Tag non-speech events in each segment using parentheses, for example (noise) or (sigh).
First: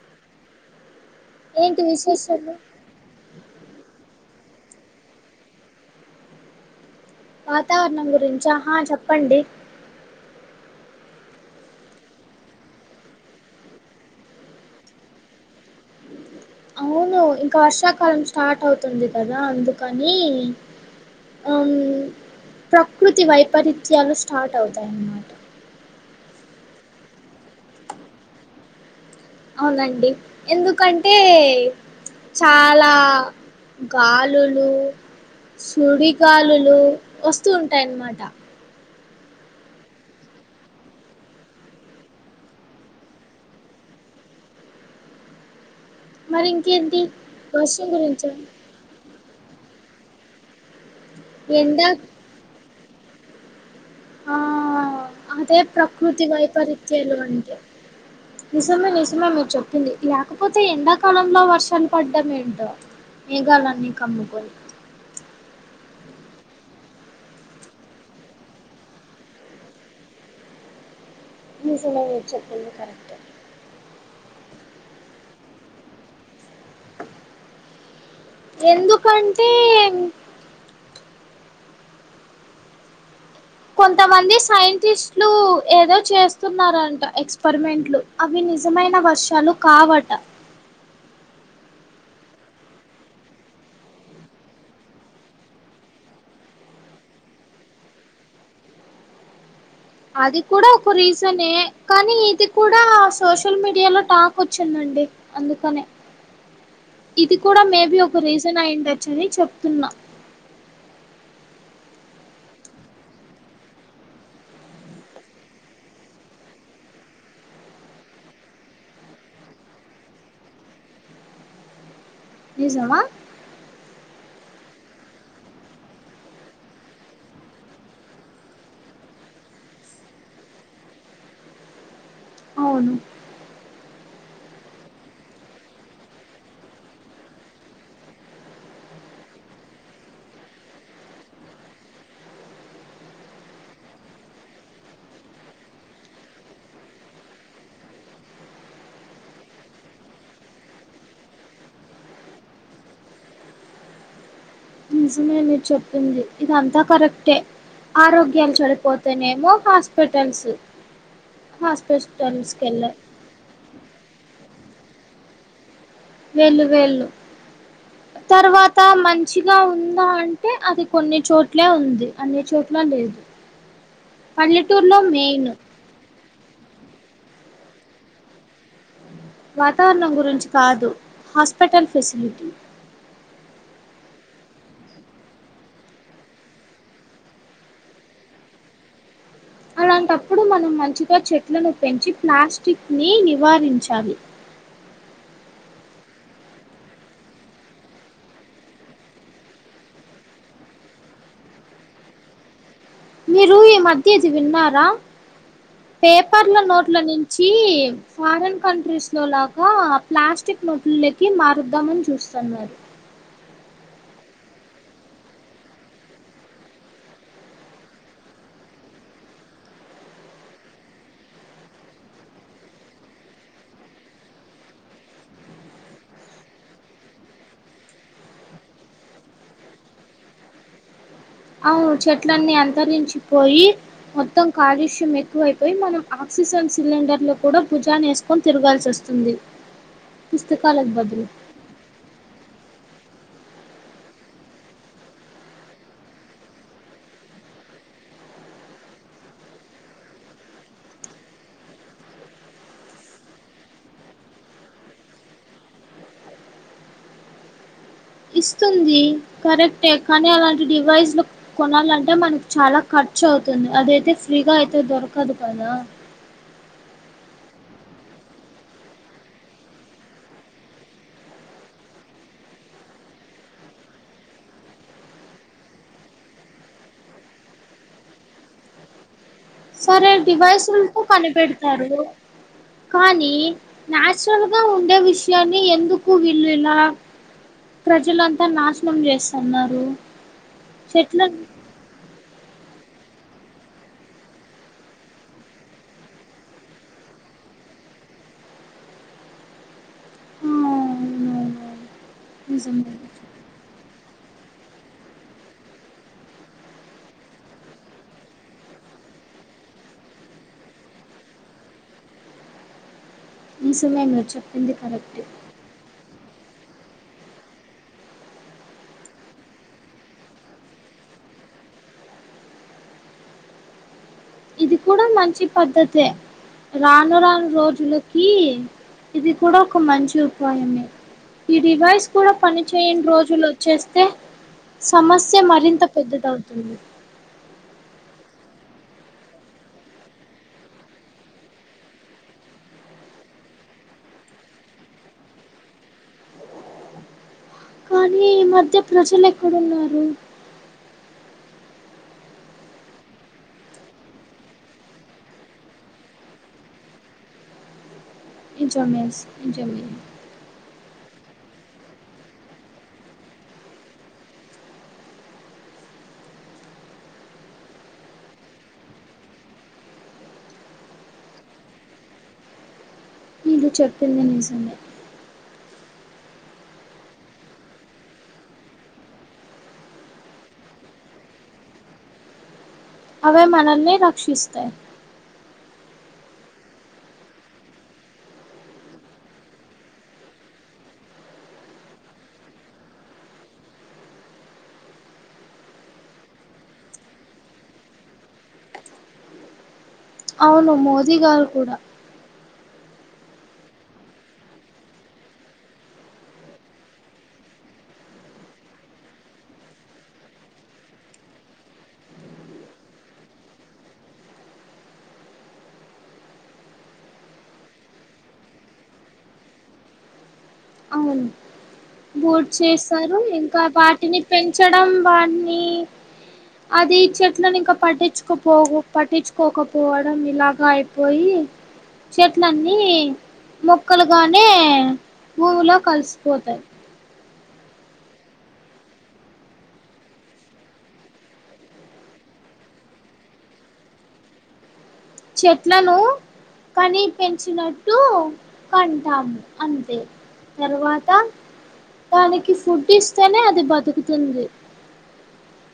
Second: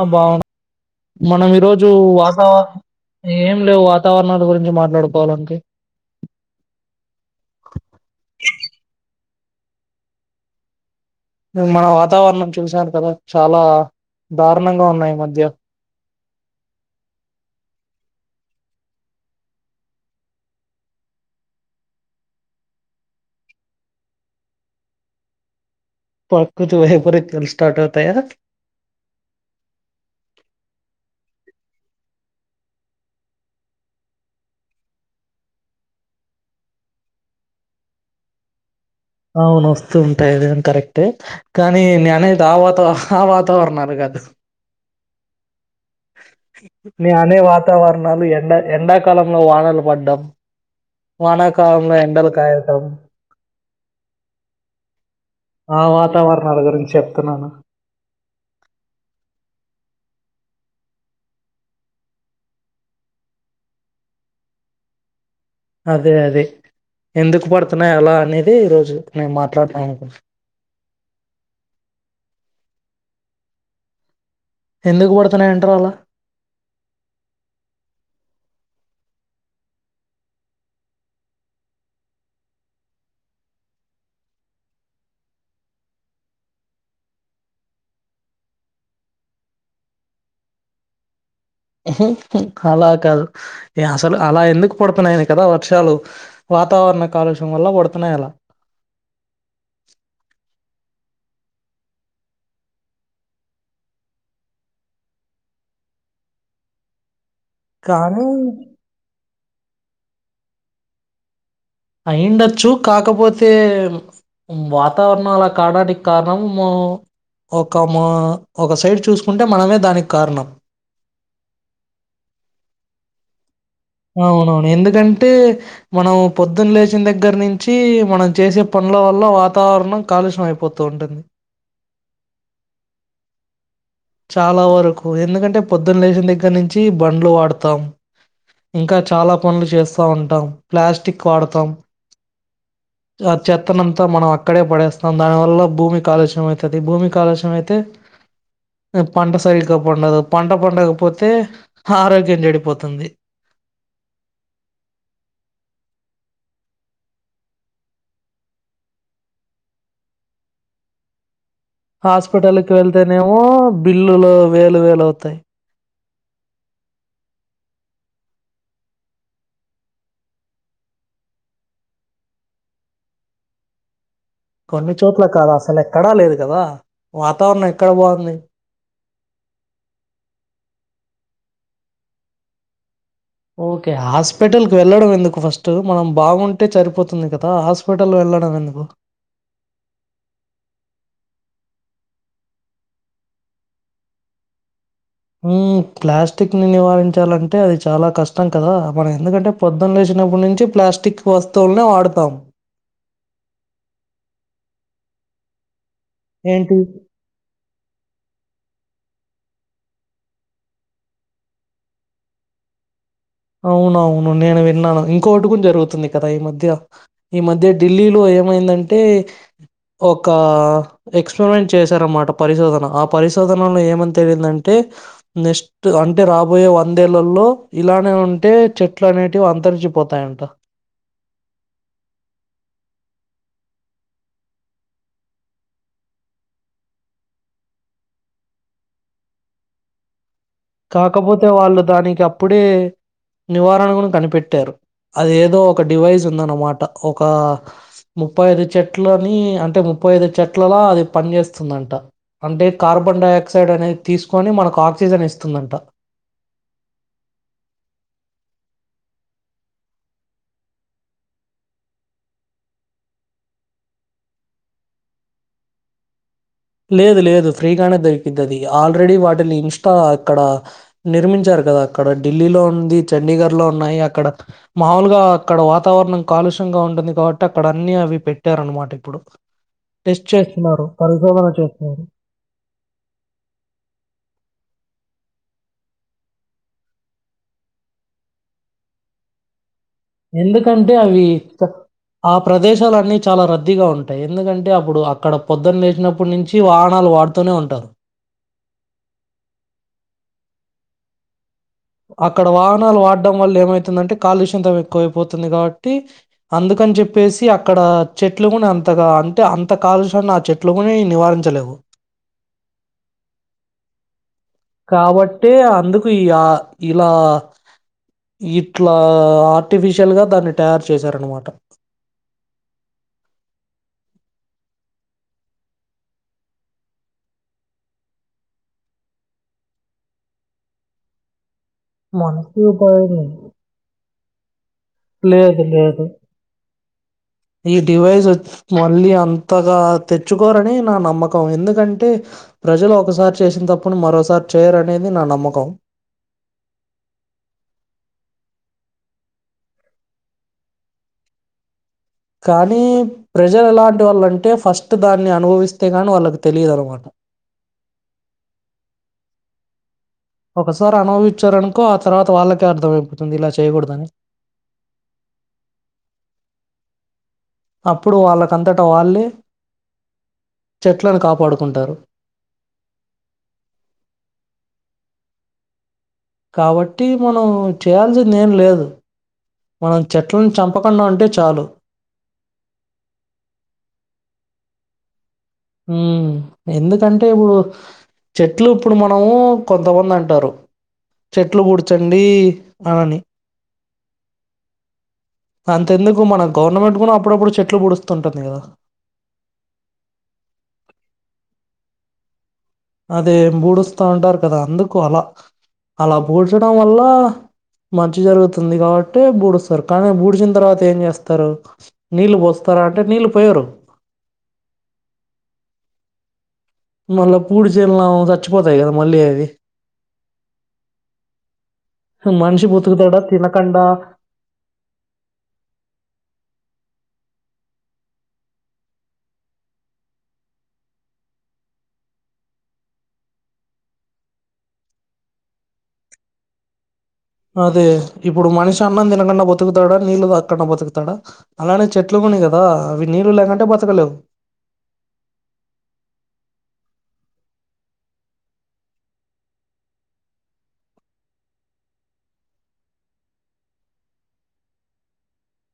అబ్బా మనం ఏంటి ఈరోజు వాతా విశేషాలు ఏం లేవు వాతావరణాల గురించి మాట్లాడుకోవాలా అంతే వాతావరణం గురించా హా చెప్పండి మన వాతావరణం చూశాను కదా చాలా దారుణంగా ఉన్నాయి ఈ మధ్య ము ఇంకా వర్షాకాలం స్టార్ట్ అవుతుంది కదా అందుకని ఆ ప్రకృతి వైపరీత్యాలు స్టార్ట్ అవుతాయి అన్నమాట ప్రకృతి వైపరీత్యాలు స్టార్ట్ అవుతాయ అవునండి ఎందుకంటే చాలా గాలులు సుడిగాలులు వస్తూ ఉంటాయి అనమాట అవును వస్తూ ఉంటాయి అది గాని కరెక్టే కానీ నే అనేది ఆ వాతా ఆ వాతావరణాలు కాదు మరి ఇంకేంటి నే అనే వర్షం వాతావరణాలు గురించా ఎండ ఎండా ఎండ కాలంలో వానలు పడడం ఎండ వానాకాలంలో ఎండలు కాయటం ఆ అదే ఆ ప్రకృతి వాతావరణాల గురించి వైపరీత్యాలు చెప్తున్నాను అంటే నిజమే నిజమే మీరు చెప్పింది ఇలా కాకపోతే ఎండాకాలంలో వర్షాలు పడ్డం ఏంటో మేగాాలన్ని కమ్ముకొని అదే అదే ఎందుకు పడుతున్నాయి అలా అనేది ఈ రోజు మేము మాట్లాడుదాం అనుకుంటున్నాం నిజమే మీరు చెప్పింది కరెక్టే ఎందుకు పడుతున్నాయి అంటారు అలా ఎందుకంటే కొంతమంది సైంటిస్ట్లు ఏదో చేస్తున్నారంట ఎక్స్పరిమెంట్లు అవి నిజమైన వర్షాలు కావట అలా కాదు అసలు అలా ఎందుకు పడుతున్నాయని కదా వర్షాలు వాతావరణ కాలుష్యం వల్ల పడుతున్నాయి అలా అది కూడా ఒక రీజనే కానీ ఇది కూడా సోషల్ మీడియా లో టాక్ వచ్చిందండి అండి అందుకనే ఇది కూడా మేబి ఒక కానీ రీజన్ అయిండొచ్చు అని చెప్తున్నా అయిండొచ్చు కాకపోతే వాతావరణం అలా కావడానికి కారణం ఒక మా ఒక సైడ్ చూసుకుంటే మనమే దానికి కారణం నిజమా అవునవును ఎందుకంటే మనం పొద్దున్న లేచిన దగ్గర నుంచి మనం చేసే పనులు ల వల్ల వాతావరణం కాలుష్యంమయిపోతూ ఉంటుంది అవును చాలా వరకు ఎందుకంటే పొద్దున్న లేచిన దగ్గర నుంచి బండ్లు వాడతాం ఇంకా చాలా పనులు చేస్తా ఉంటాం ప్లాస్టిక్ వాడతాం ఆ చెత్తనంతా మనం అక్కడే పడేస్తాం దాని వల్ల భూమి కాలుష్యం అవుతది భూమి కాలుష్య అయితే పంట సరిగ్గా పండదు పంట పండకపోతే ఆరోగ్యం చెడిపోతుంది నిజమే మీరు చెప్పింది ఇది అంతా కరెక్టే ఆరోగ్యాలు చెడిపోతేనేమో హాస్పిటల్స్ హాస్పిటల్కి హాస్పిటల్స్కెళ్ళే వెళ్తేనేమో బిల్లులు వేలు వేలు అవుతాయి వెళ్ళు వెళ్ళు తర్వాత మంచిగా ఉందా అంటే అది కొన్ని చోట్లే ఉంది అన్ని చోట్ల లేదు కొన్ని పల్లెటూరులో చోట్ల మెయిన్ కాదుా అసలు ఎక్కడా లేదు కదా వాతావరణం ఎక్కడ బాంది వాతావరణం గురించి కాదు హాస్పిటల్ ఫెసిలిటీ ఓకే హాస్పిటల్ క వెళ్ళడం ఎందుకు ఫస్ట్ మనం బాగుంటే సరిపోతుంది కదా హాస్పిటల్ వె వెల్లడమెందుకు అలాంటప్పుడు మనం మంచిగా చెట్లను పెంచి ప్లాస్టిక్ ని నివారించాలి ప్లాస్టిక్ నివారించాలంటే అది చాలా కష్టం కదా మనం ఎందుకంటే పొద్దున్న లేచి చిన్నప్పటి నుంచి ప్లాస్టిక్ వస్తువులనే వాడుతాం మీరూ ఈ మధ్యది విన్నారా పేపర్ల ఏంటి నోట్ల నుంచి ఫారిన్ కంట్రీస్ లోలగా ప్లాస్టిక్ నోట్లోకి మారుద్దామని చూస్తున్నారు అవునవును నేను విన్నాను ఇంకోకటి కూడా జరుగుతుంది కదా ఈ మధ్య ఈ మధ్య ఢిల్లీలో ఏమైందంటే ఒక ఎక్స్పెరిమెంట్ చేశారన్నమాట పరిశోధన ఆ పరిశోధనలో ఏమని తెలిందంటే నెక్స్ట్ అంటే రాబోయే వందేళ్లలో ఇలాంటి ఉంటే చెట్లు అనేటివి అంతరించిపోతాయంట అవును అ చెట్లన్నీ అంతరించిపోయి మొత్తం కాలుష్యం ఎక్కువైపోయి మనం ఆక్సి ఆక్సిజన్ సిలిండర్లు కూడా భుజాన వేసుకొని తిరగాల్సి వస్తుంది (inaudible) పుస్తకాలకు బదులు కాకపోతే వాళ్ళు దానికి అప్పుడే నివారణకు కనిపెట్టారు అది ఏదో ఒక డివైస్ ఉందన్నమాట ఒక ముప్పై ఐదు చెట్లని అంటే ముప్పై ఐదు చెట్లలా అది పనిచేస్తుందంట అంటే కార్బన్ డైఆక్సైడ్ అనేది తీసుకొని మనకు ఆక్సిజన్ ఇస్తం ఇస్తూదంట ఇస్తుంది కరెక్టే కానీ అలాంటి డివైస్లు కొనాలంటే మనకి చాలా కట్ ఖర్చ అవుతుంది అద అయితే ఫ్రీగా అయితే దొరకదు కదా (inaudible) లేదు లేదు ఫ్రీగానే దొరికిద్దది ఆల్రెడీ వాటిని ఇన్స్టా అక్కడ నిర్మించారు కదా అక్కడ ఢిల్లీలో ఉంది, చండీఘర్ లో ఉన్నాయి, అక్కడ మాలుగా అక్కడ వాతావరణం కాలుష్ గా ఉంటుంది కాబట్టి అక్కడ అన్ని అవి పెట్టారు అన్నమాట ఇప్పుడు సరే టెస్ట్ చేస్తున్నారు డివైసులతో పరిశోధన పనిపెడు తారు చేస్తున్నారు కానీ నాచురల్ గా ఉండే విషయాన్ని ఎందుకు వీళ్ళు ఇలా ప్రజలంతా నాశనం చేస్తున్నారు ఎందుకంటే చెట్ల అవి చక్ ఆ ప్రదేశాల అన్నీ చాలా రద్దీగా ఉంటాయి. ఎందుకంటే అప్పుడు అక్కడ పొద్దున్న లేచినప్పుడు నుంచి వాహనాలు వాడుతూనే ఉంటారు. ఆ అవునవును అక్కడ నిజమే వాహనాలు వాడం వల్ల ఏమైతుందంటే కాలుష్యతం ఎక్కువైపోతుంది కాబట్టి అందుకని చెప్పేసి అక్కడ చెట్లు కూడా అంతగా అంటే అంత కాలుష్యన్ని ఆ చెట్లు కూని నివారించలేవు ఈ సమయం లో చెప్ కాబట్టే అందుకు ఈ య ఇలా ఇట్లా ఆర్టిఫిషియల్ గా దాన్ని తయారు చేశారనమాట ఇది కూడా మంచి పద్ధతే రాను రాను రోజులకి ఇది కూడా ఒక మంచి ఉపాయమే ఈ డివైస్ కూడా మనకు పనిచేయని రోజులు వచ్చేస్తే సమస్య లేదు మరింత లేదు పెద్దదవుతుంది‌. ఈ డివైస్ ఒ మళ్ళీ అంతగా తెచ్చుకోరని నా నమ్మకం ఎందుకంటే ప్రజలు ఒకసారి చేసిన తప్పును మరోసారి చేయరనేది నా నమ్మకం కానీ ఈ మధ్య ప్రజలు ఎక్కడున్నారు‌. కానీ ప్రెజల్ ఎలాంటి వాళ్ళంటే ఫస్ట్ దాన్ని అనుభవిస్తే కానీ వాళ్ళకి తెలియదు అనమాట (inaudible) ఇంచమెస్ ఇంచమే ఒకసారి అనుభవిచ్చారనుకో ఆ తర్వాత వాళ్ళకే అర్థమయిపోతుంది ఇలా చేయకూడదని అప్పుడు వాళ్ళకంతట వాళ్ళే చెట్లను కాపాడుకుంటారు. మీరు చెప్పింది నిజమే కాబట్టి మనం చేయాల్సిందేం లేదు. మనం చెట్లను చంపకుండా ఉంటే చాలు అవే మనల్ని రక్షిస్తయ్ ఊ ఎందుకంటే ఇప్పుడు చెట్లు ఇప్పుడు మనము కొంతమంది అంటారు చెట్లు కూడ్చండి ఆని అంతెందుకు మన గవర్నమెంట్ కూడా అప్పుడప్పుడు చెట్లు పూడుస్తుంటుంది కదా అవును మోదీ గారు కూడా అదే బూడుస్తా ఉంటారు కదా అందుకు అలా అలా బూడ్చడం వల్ల మంచి జరుగుతుంది కాబట్టే బూడుస్తారు కానీ బూడిచిన తర్వాత ఏం చేస్తారు నీళ్ళు పోస్త రాంటే నీళ్ళు పోయరు మళ్ళ పూడ్సేం లాభం సచ్చిపోతాయి కదా మళ్ళీ అవి. బోడ్ మనిషి చేసారు బతుకుతాడా ఇంకా తినకుండా వాటిని పెంచడం వాని అది ఈ చెట్లను ఇంకా పట్టించుకోపో పట్టించుకోకపోవడం ఇలాగ అయిపోయి చెట్లన్నీ మొక్కలుగానే భూమిలో కలిసిపోతాయ్ అదే ఇప్పుడు మనిషి అన్నం తినకుండా బతుకుతాడా నీళ్ళు దాక్కండా బతుకుతాడా అలానే చెట్లు గూడా గదా అవి నీళ్ళు లేకుంటే బతకలేవు చెట్లను కనీ పెంచినట్టు కంటాము అంతే తర్వాత దానికి ఫుడ్ ఇస్తేనే అది బతుకుతుంది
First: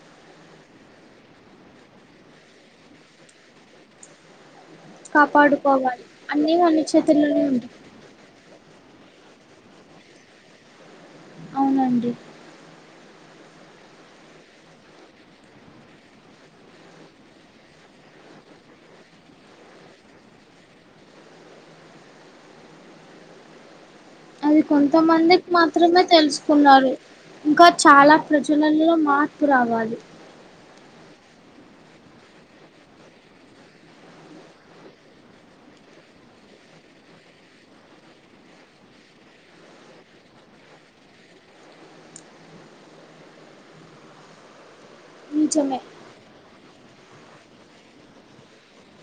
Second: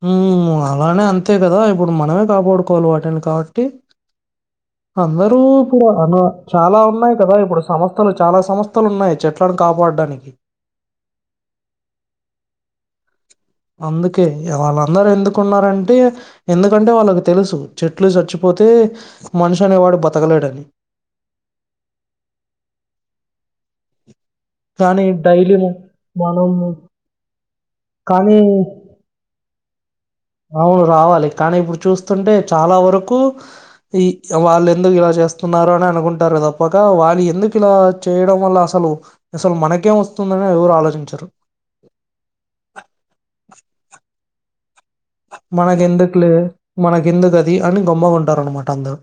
ఉమ్ అలానే అంతే గదా ఇప్పుడు మనమే కాపాడుకోవాలి వాటిని కాబట్టి అందరూ ఇప్పుడు కాపాడుకోవాలి అ అన్నీ చాలా మన ఉన్నాయి కదా చేతుల్లోనే ఇప్పుడు ఉంటాయి సంస్థలు చాలా సంస్ స్థలున్నాయి చెట్లను కాపాడానికి అవునండి అందుకే వాళ్ళందరూ ఎందుకున్నారంటే ఎందుకంటే వాళ్ళకి తెలుసు చెట్లు చచ్చి పోతే మనిషి అనే వాడు బతకలేడని అది కానీ కొంతమందికి డైలీ మాత్రమే మనం తెలుసుకున్నారు ఇంకా చాలా కానీ ప్రజలలో మార్పు రావాలి అవును రావాలి కానీ ఇప్పుడు చూస్తుంటే చాలా వరకు ఈ వాళ్ళ ఎందుకు ఇలా చేస్తు న్నారో అని అనుకుంటారు తప్పక వాళ్ళు ఎందుకు ఇలా చేయడం వల్ల అసలు అసలు మనకేం వస్తుందని ఎవరు ఆలోచించరు నిజమే మనకు ఎందుకులే మన కెందుకది అని గమ్ముగుంటారు అన్నమాట అందరు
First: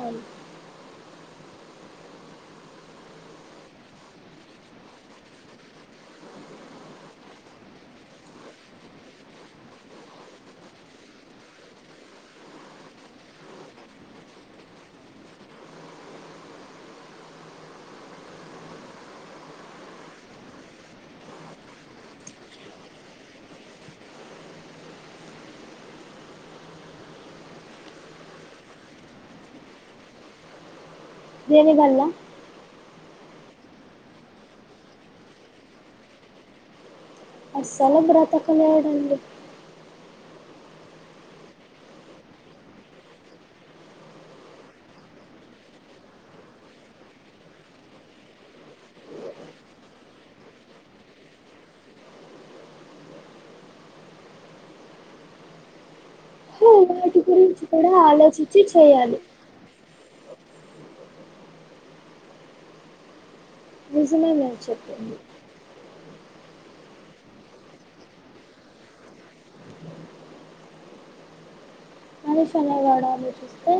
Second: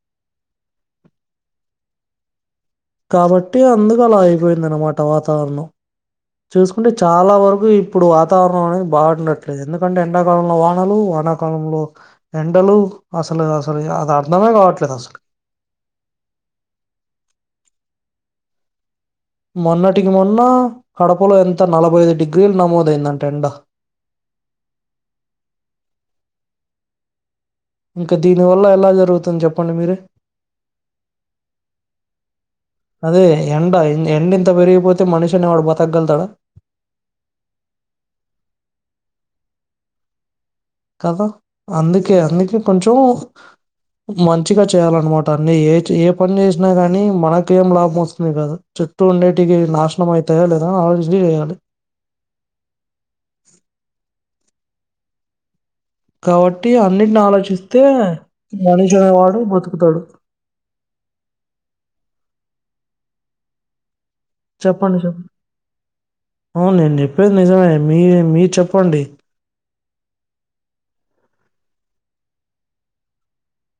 అవును కాబట్టి అందు కలా అయిపోయిందన్నమాట వాతావరణం చూసుకుంటే చాలా వరకు ఇప్పుడు వాతావరణం అనేది బాగుండట్లేదు ఎందుకంటే ఎండాకాలంలో వానలు వానా కాలంలో ఎండలు అసలు అసలు అది అర్ధమే కావట్లేదు అసలు (inaudible) మొన్నటికి మొన్న కడపలో ఎంత నలభై ఐదు డిగ్రీలు నమోదయిందంట ఎండ (inaudible) ఇంకా దీని వల్ల ఎలా జరుగుతుంది జెప్పండి మీరే దేని వల్ల అదే ఎండ ఎండ ఇంత పెరిగిపోతే మనిషనే వాడు బతగలుగుతాడా అస్సలు బ్రతకలేడండి కదా అందుకే అందుకే కొంచం మంచిగా చేయాలన్నమాట అన్ని ఏ ఏ పని జేసినా గానీ మనకేం లాభం వస్తుంది గాదు చుట్టూ ఉండేటికి నాశనం అవుతాయో లేదా ఆలోచించి చేయాలి (inaudible) హో, కాబట్టి అన్నిటిని వాటి గురించి ఆలోచిస్తే కూడా ఆలోచించి మనిషి చేయాలి అనేవాడు బతుకుతాడు నిజమే మీరు చెప్పండి చెప్పింది చెప్పండి అవును నేన్ చెప్పేది నిజమే మీ మీర్ చెప్పండి (inaudible) మనిషనేవాడు ఆలోచిస్తే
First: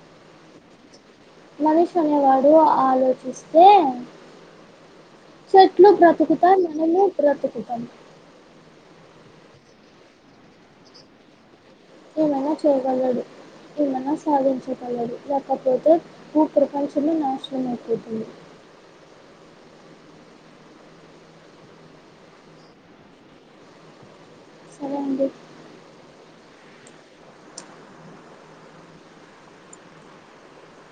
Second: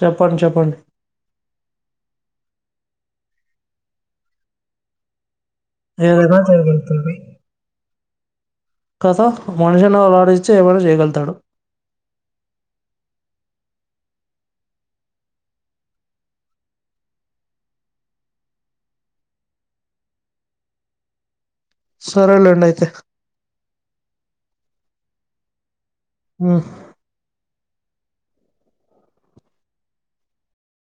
చెప్పండి చెప్పండి మనిషి అనేవాడు ఆలోచిస్తే చెట్లు ఏదైనా బ్రతుకుతాయ్ మనము బ్రతుకుతాం కథ మనిషిని అలాడిచ్చే ఏమైనా చేయగలుగుతాడు అల చేయగలదు ఏమనా సాధించగలడు లేకపోతే బు ప్రపంచంలో నాశనం అయిపోతుంది - (inaudible) సరే లేండయితే సరే అండి మ్